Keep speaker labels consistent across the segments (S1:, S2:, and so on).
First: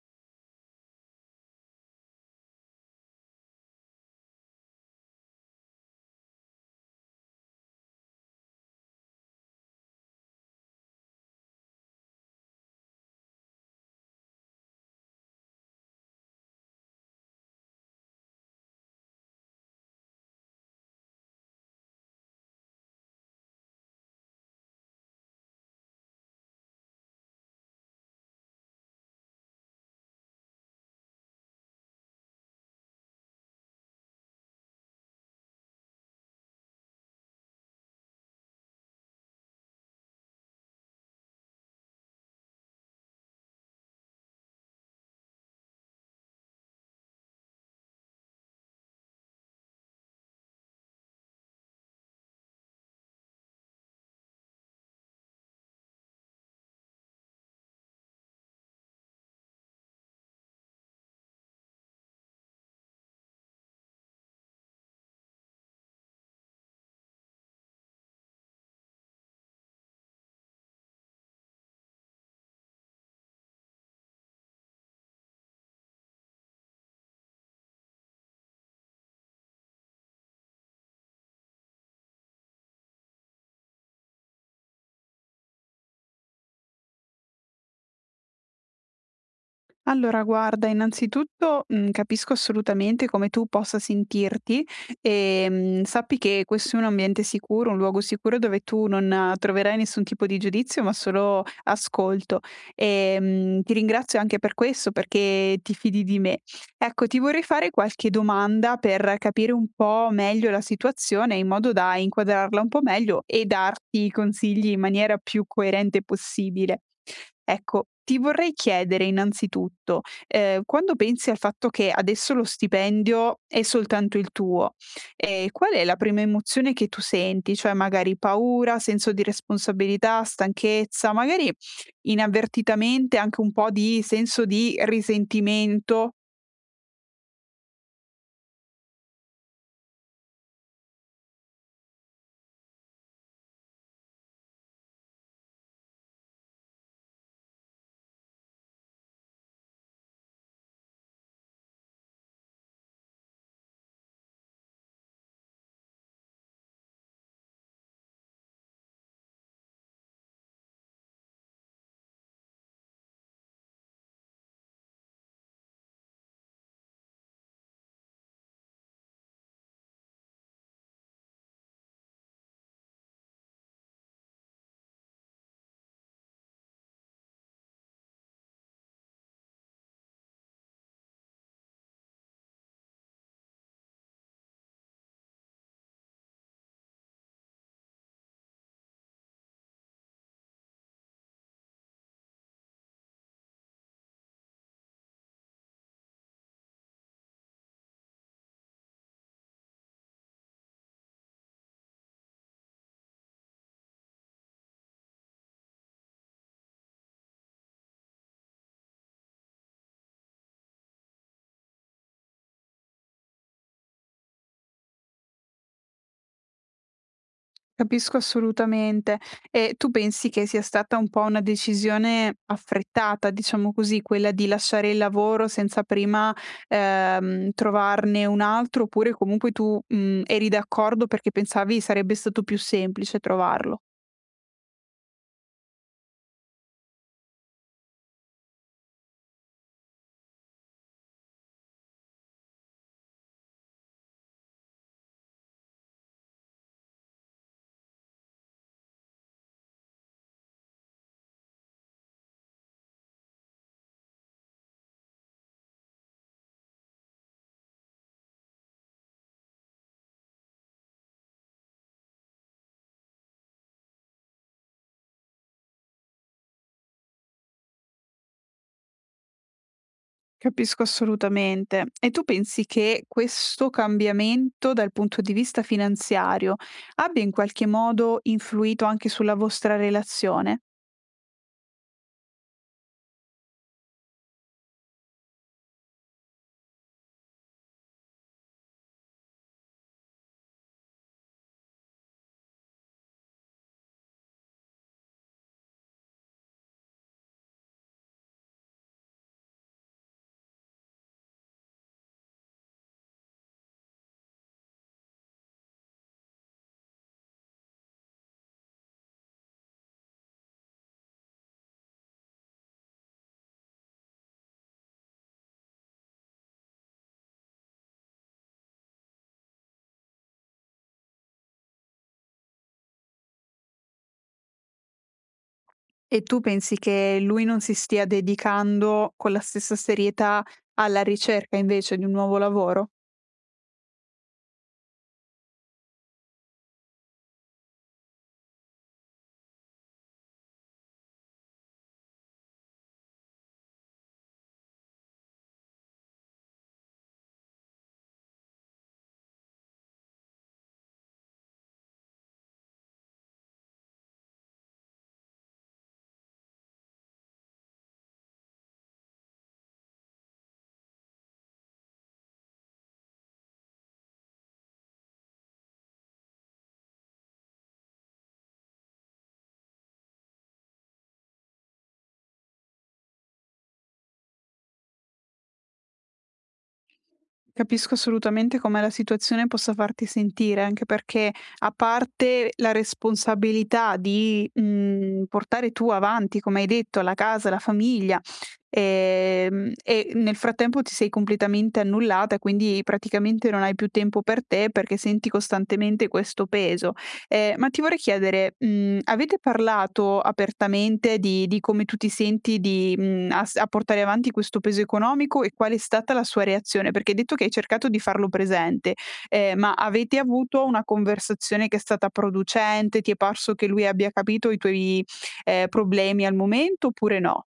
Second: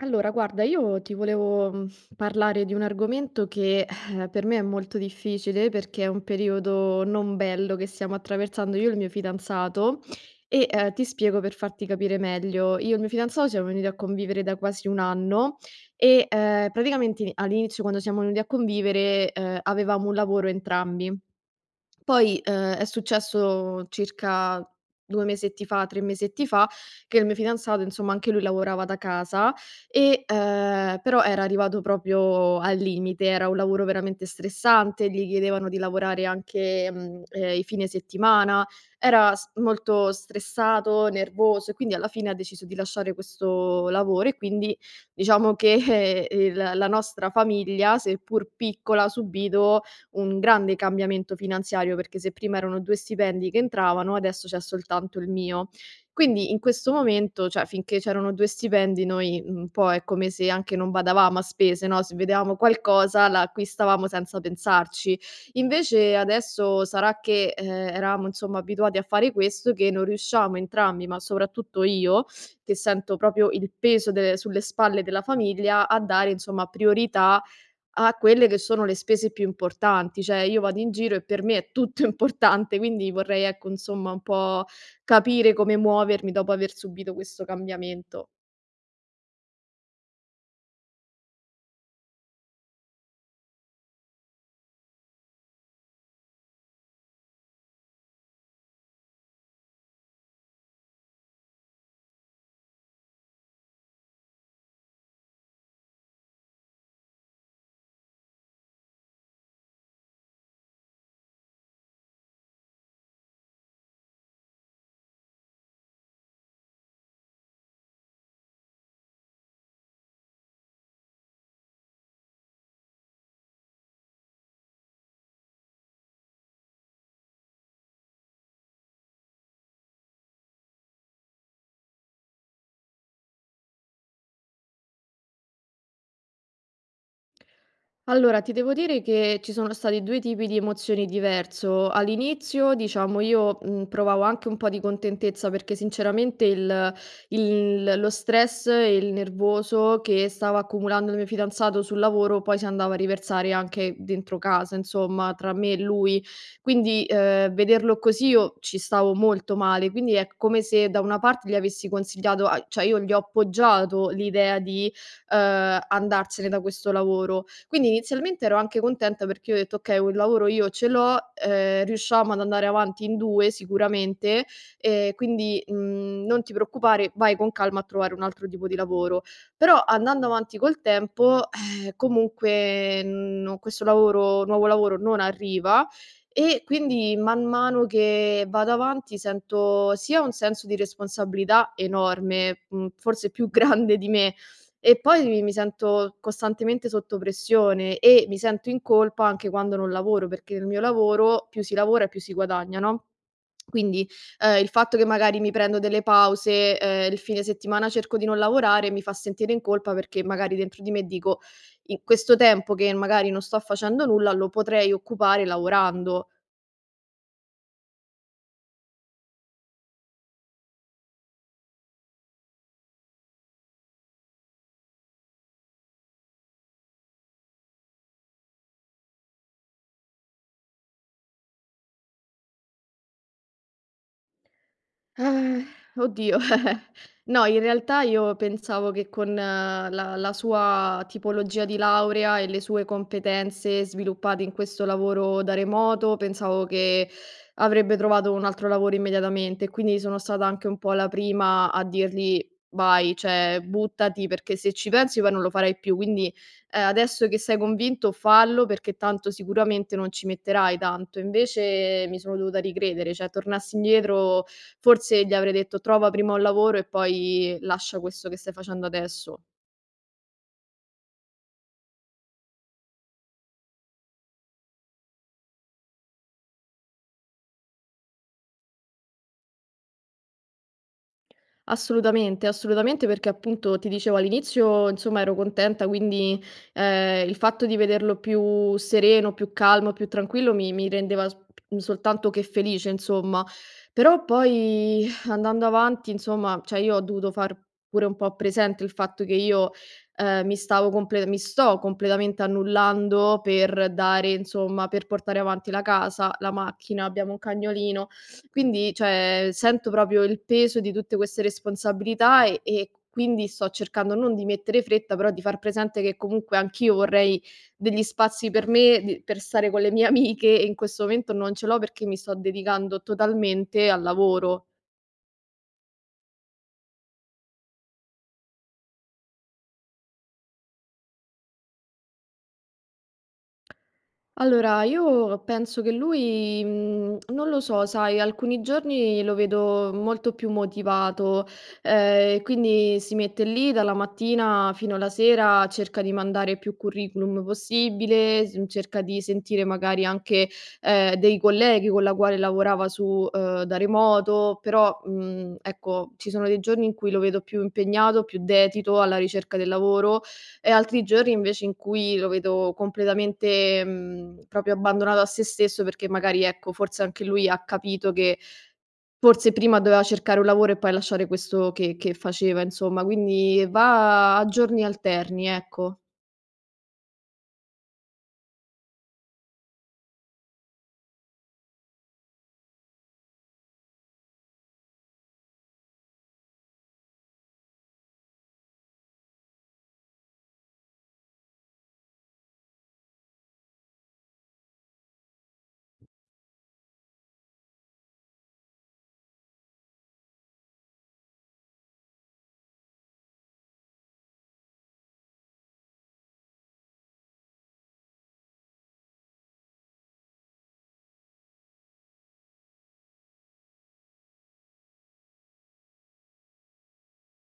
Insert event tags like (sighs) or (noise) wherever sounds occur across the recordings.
S1: Allora, guarda, io ti volevo parlare di un argomento che per me è molto difficile perché è un periodo non bello che stiamo attraversando io e il mio fidanzato e ti spiego per farti capire meglio. Io e il mio fidanzato siamo venuti a convivere da quasi un anno e praticamente all'inizio quando siamo venuti a convivere avevamo un lavoro entrambi. Poi, è successo circa 2 mesetti fa, 3 mesetti fa, che il mio fidanzato, insomma, anche lui lavorava da casa e, però era arrivato proprio al limite, era un lavoro veramente stressante, gli chiedevano di lavorare anche, i fine settimana, era s molto stressato, nervoso e quindi alla fine ha deciso di lasciare questo lavoro e quindi diciamo che (laughs) il la nostra famiglia, seppur piccola, ha subito un grande cambiamento finanziario, perché se prima erano 2 stipendi che entravano, adesso c'è soltanto il mio. Quindi in questo momento, cioè finché c'erano 2 stipendi noi, un po' è come se anche non badavamo a spese, no, se vedevamo qualcosa la acquistavamo senza pensarci. Invece adesso sarà che, eravamo insomma abituati a fare questo, che non riusciamo entrambi, ma soprattutto io, che sento proprio il peso de sulle spalle della famiglia, a dare insomma priorità a quelle che sono le spese più importanti. Cioè io vado in giro e per me è tutto (laughs) importante, quindi vorrei, ecco, insomma, un po' capire come muovermi dopo aver subito questo cambiamento.
S2: Allora guarda, innanzitutto, capisco assolutamente come tu possa sentirti, sappi che questo è un ambiente sicuro, un luogo sicuro dove tu non troverai nessun tipo di giudizio, ma solo ascolto. Ti ringrazio anche per questo, perché ti fidi di me. Ecco, ti vorrei fare qualche domanda per capire un po' meglio la situazione in modo da inquadrarla un po' meglio e darti i consigli in maniera più coerente possibile. Ecco, ti vorrei chiedere innanzitutto, quando pensi al fatto che adesso lo stipendio è soltanto il tuo, qual è la prima emozione che tu senti? Cioè magari paura, senso di responsabilità, stanchezza, magari inavvertitamente anche un po' di senso di risentimento?
S1: Allora, ti devo dire che ci sono stati 2 tipi di emozioni diverso. All'inizio, diciamo, io, provavo anche un po' di contentezza perché sinceramente il lo stress e il nervoso che stava accumulando il mio fidanzato sul lavoro poi si andava a riversare anche dentro casa, insomma, tra me e lui. Quindi, vederlo così io ci stavo molto male, quindi è come se da una parte gli avessi consigliato a cioè io gli ho appoggiato l'idea di andarsene da questo lavoro. Quindi inizialmente ero anche contenta perché io ho detto: "Okay, un lavoro io ce l'ho, riusciamo ad andare avanti in 2 sicuramente, non ti preoccupare, vai con calma a trovare un altro tipo di lavoro". Però andando avanti col tempo, comunque no questo lavoro nuovo lavoro non arriva e quindi man mano che vado avanti sento sia un senso di responsabilità enorme, forse più (laughs) grande di me, e poi mi sento costantemente sotto pressione e mi sento in colpa anche quando non lavoro, perché nel mio lavoro più si lavora e più si guadagna, no? Quindi, il fatto che magari mi prendo delle pause, il fine settimana cerco di non lavorare, mi fa sentire in colpa perché magari dentro di me dico: "In questo tempo che magari non sto facendo nulla lo potrei occupare lavorando".
S2: Capisco assolutamente. E tu pensi che sia stata un po' una decisione affrettata, diciamo così, quella di lasciare il lavoro senza prima, trovarne un altro, oppure comunque tu, eri d'accordo perché pensavi sarebbe stato più semplice trovarlo?
S1: Eh, oddio. (laughs) No, in realtà io pensavo che con la sua tipologia di laurea e le sue competenze sviluppate in questo lavoro da remoto, pensavo che avrebbe trovato un altro lavoro immediatamente. Quindi sono stata anche un po' la prima a dirgli: "Vai, cioè buttati, perché se ci pensi poi non lo farai più. Quindi, adesso che sei convinto fallo, perché tanto sicuramente non ci metterai tanto". Invece mi sono dovuta ricredere, cioè tornassi indietro forse gli avrei detto: "Trova prima un lavoro e poi lascia questo che stai facendo adesso".
S2: Capisco assolutamente. E tu pensi che questo cambiamento dal punto di vista finanziario abbia in qualche modo influito anche sulla vostra relazione?
S1: Assolutamente, assolutamente perché appunto ti dicevo all'inizio, insomma, ero contenta, quindi il fatto di vederlo più sereno, più calmo, più tranquillo mi rendeva soltanto che felice, insomma. Però poi (laughs) (sighs) andando avanti, insomma, cioè io ho dovuto far pure un po' presente il fatto che io mi stavo mi sto completamente annullando per dare, insomma, per portare avanti la casa, la macchina, abbiamo un cagnolino quindi, cioè, sento proprio il peso di tutte queste responsabilità e quindi sto cercando non di mettere fretta, però di far presente che comunque anch'io vorrei degli spazi per me, di per stare con le mie amiche e in questo momento non ce l'ho perché mi sto dedicando totalmente al lavoro.
S2: E tu pensi che lui non si stia dedicando con la stessa serietà alla ricerca invece di un nuovo lavoro?
S1: Allora, io penso che lui, non lo so, sai, alcuni giorni lo vedo molto più motivato, quindi si mette lì dalla mattina fino alla sera, cerca di mandare più curriculum possibile, s cerca di sentire magari anche, dei colleghi con la quale lavorava su da remoto, però, ecco, ci sono dei giorni in cui lo vedo più impegnato, più dedito alla ricerca del lavoro e altri giorni invece in cui lo vedo completamente, proprio abbandonato a se stesso perché magari, ecco, forse anche lui ha capito che forse prima doveva cercare un lavoro e poi lasciare questo che faceva, insomma. Quindi va a giorni alterni, ecco.
S2: Capisco assolutamente come la situazione possa farti sentire, anche perché a parte la responsabilità di, portare tu avanti, come hai detto, la casa, la famiglia, e nel frattempo ti sei completamente annullata, quindi praticamente non hai più tempo per te perché senti costantemente questo peso. Ma ti vorrei chiedere, avete parlato apertamente di come tu ti senti di, mhmm, a s a portare avanti questo peso economico e qual è stata la sua reazione? Perché hai detto che hai cercato di farlo presente, ma avete avuto una conversazione che è stata producente? Ti è parso che lui abbia capito i tuoi, problemi al momento oppure no?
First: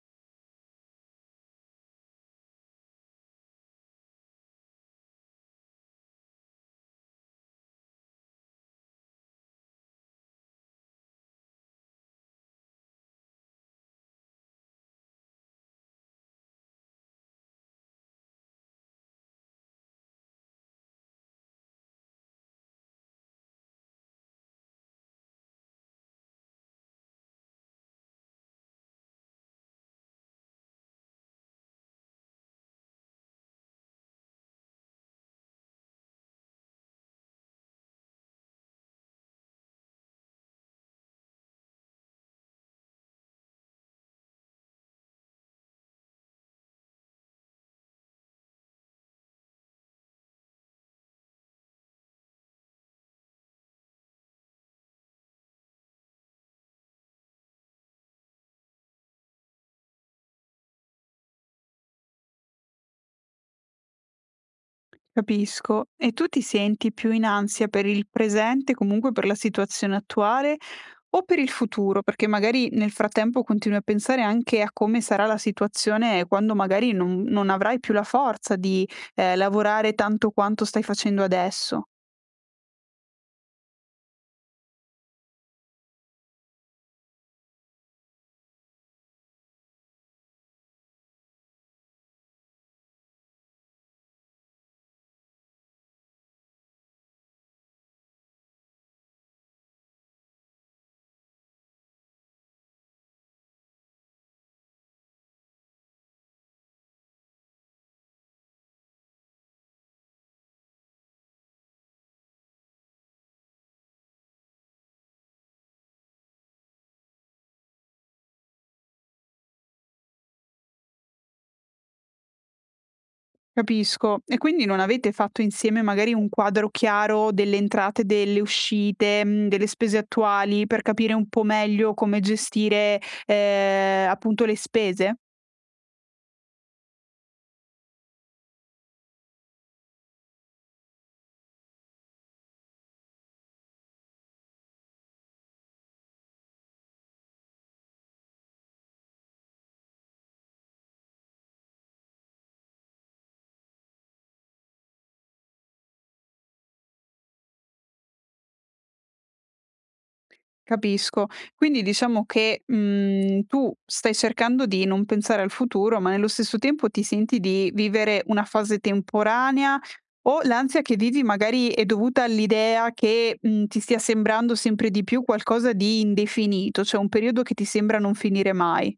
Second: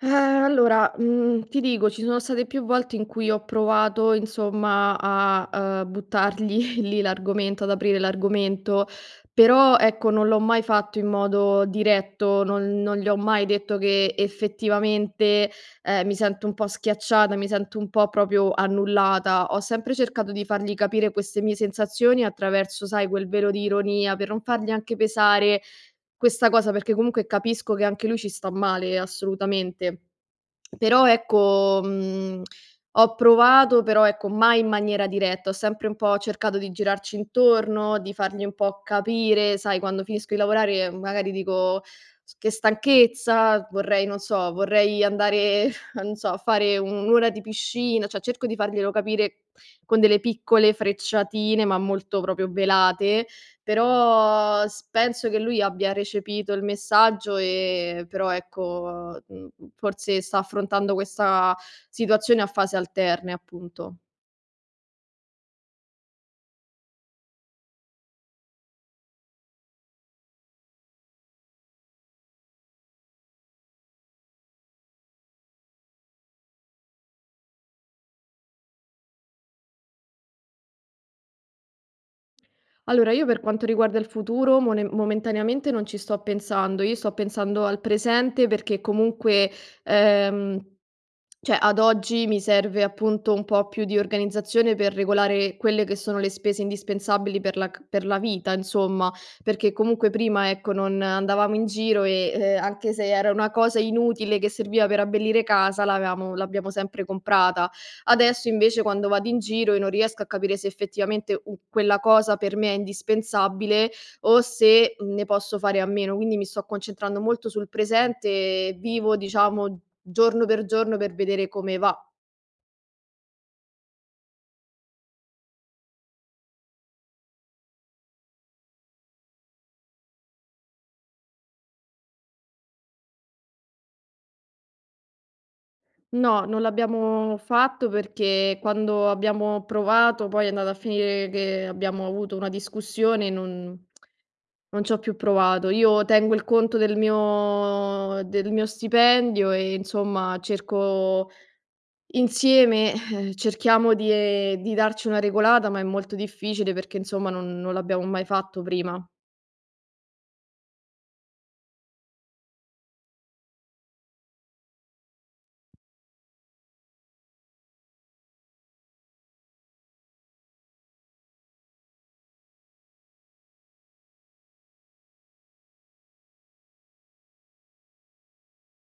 S1: Allora, ti dico, ci sono state più volte in cui ho provato, insomma, a, buttargli (laughs) lì l'argomento, ad aprire l'argomento, però ecco, non l'ho mai fatto in modo diretto, non gli ho mai detto che effettivamente, mi sento un po' schiacciata, mi sento un po' proprio annullata. Ho sempre cercato di fargli capire queste mie sensazioni attraverso, sai, quel velo di ironia, per non fargli anche pesare questa cosa, perché comunque capisco che anche lui ci sta male, assolutamente. Però ecco, ho provato, però ecco mai in maniera diretta, ho sempre un po' cercato di girarci intorno, di fargli un po' capire, sai quando finisco di lavorare magari dico: "S Che stanchezza, vorrei non so, vorrei andare (laughs) non so, a fare un'ora di piscina", cioè cerco di farglielo capire con delle piccole frecciatine, ma molto proprio velate, però s penso che lui abbia recepito il messaggio, però ecco, forse sta affrontando questa situazione a fasi alterne, appunto.
S2: Capisco. E tu ti senti più in ansia per il presente, comunque per la situazione attuale o per il futuro? Perché magari nel frattempo continui a pensare anche a come sarà la situazione quando magari non avrai più la forza di lavorare tanto quanto stai facendo adesso.
S1: Allora, io per quanto riguarda il futuro, momentaneamente non ci sto pensando, io sto pensando al presente perché comunque, ehm, cioè ad oggi mi serve appunto un po' più di organizzazione per regolare quelle che sono le spese indispensabili per la vita, insomma, perché comunque prima, ecco, non andavamo in giro e anche se era una cosa inutile che serviva per abbellire casa, l'abbiamo sempre comprata. Adesso invece quando vado in giro e non riesco a capire se effettivamente u quella cosa per me è indispensabile o se ne posso fare a meno. Quindi mi sto concentrando molto sul presente e vivo, diciamo, giorno per vedere come va.
S2: Capisco. E quindi non avete fatto insieme magari un quadro chiaro delle entrate, delle uscite, delle spese attuali per capire un po' meglio come gestire appunto le spese?
S1: No, non l'abbiamo fatto perché quando abbiamo provato poi è andata a finire che abbiamo avuto una discussione e non ci ho più provato. Io tengo il conto del mio stipendio e insomma cerco insieme, cerchiamo di darci una regolata, ma è molto difficile perché insomma non l'abbiamo mai fatto prima.
S2: Capisco. Quindi diciamo che, tu stai cercando di non pensare al futuro, ma nello stesso tempo ti senti di vivere una fase temporanea o l'ansia che vivi magari è dovuta all'idea che, ti stia sembrando sempre di più qualcosa di indefinito, cioè un periodo che ti sembra non finire mai.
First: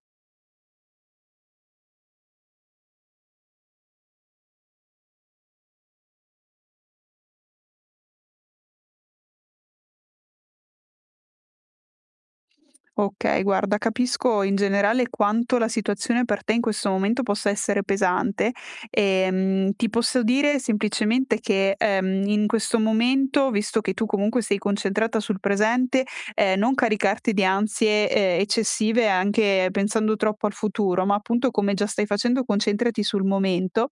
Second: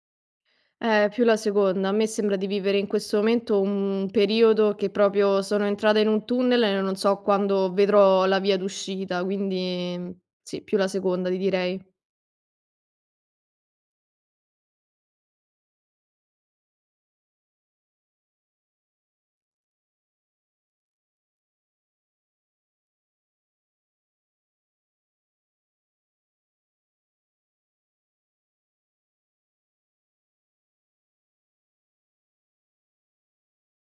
S1: Più la seconda. A me sembra di vivere in questo momento un periodo che proprio sono entrata in un tunnel e non so quando vedrò la via d'uscita, quindi sì, più la seconda ti direi.
S2: Okay, guarda, capisco in generale quanto la situazione per te in questo momento possa essere pesante. Ti posso dire semplicemente che, in questo momento, visto che tu comunque sei concentrata sul presente, non caricarti di ansie, eccessive anche pensando troppo al futuro, ma appunto come già stai facendo concentrati sul momento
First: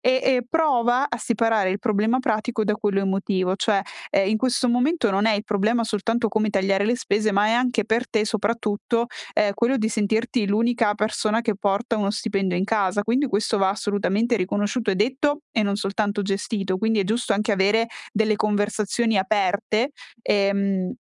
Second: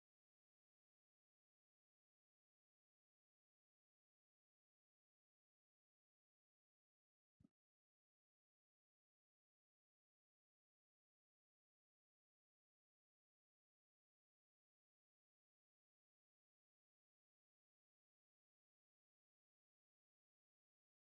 S2: e prova a separare il problema pratico da quello emotivo, cioè, in questo momento non è il problema soltanto come tagliare le spese, ma è anche per te soprattutto, quello di sentirti l'unica persona che porta uno stipendio in casa. Quindi questo va assolutamente riconosciuto e detto e non soltanto gestito. Quindi è giusto anche avere delle conversazioni aperte, ehm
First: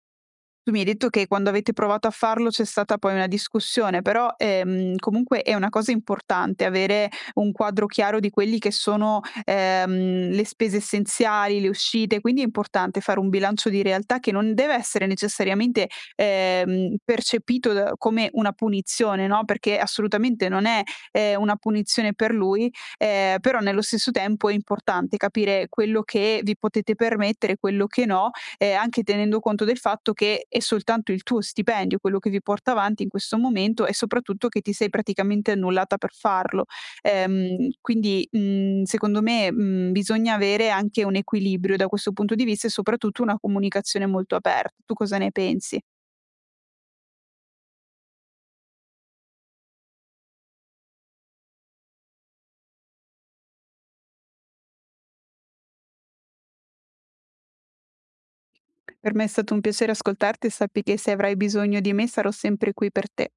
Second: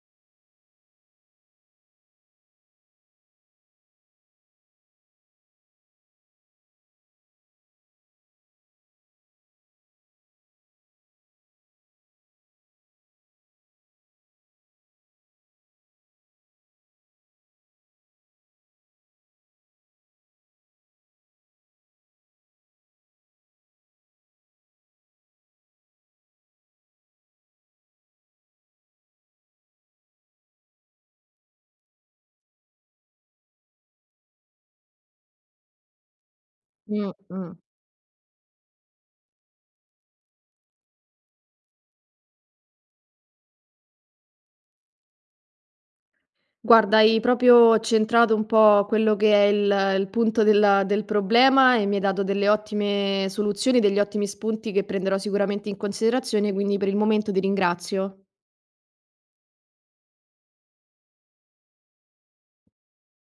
S2: tu mi hai detto che quando avete provato a farlo c'è stata poi una discussione, però, comunque è una cosa importante avere un quadro chiaro di quelli che sono, le spese essenziali, le uscite, quindi è importante fare un bilancio di realtà che non deve essere necessariamente, percepito da come una punizione, no, perché assolutamente non è, una punizione per lui, però nello stesso tempo è importante capire quello che vi potete permettere, quello che no, anche tenendo conto del fatto che è soltanto il tuo stipendio quello che vi porta avanti in questo momento e soprattutto che ti sei praticamente annullata per farlo.
S1: Mh, mh.
S2: Secondo me, bisogna avere anche un equilibrio da questo punto di vista e soprattutto una comunicazione molto aperta. Tu cosa ne pensi?
S1: Guarda, hai proprio centrato un po' quello che è il punto del problema e mi hai dato delle ottime soluzioni, degli ottimi spunti che prenderò sicuramente in considerazione, quindi per il momento ti ringrazio.
S2: Per me è stato un piacere ascoltarti e sappi che se avrai bisogno di me sarò sempre qui per te.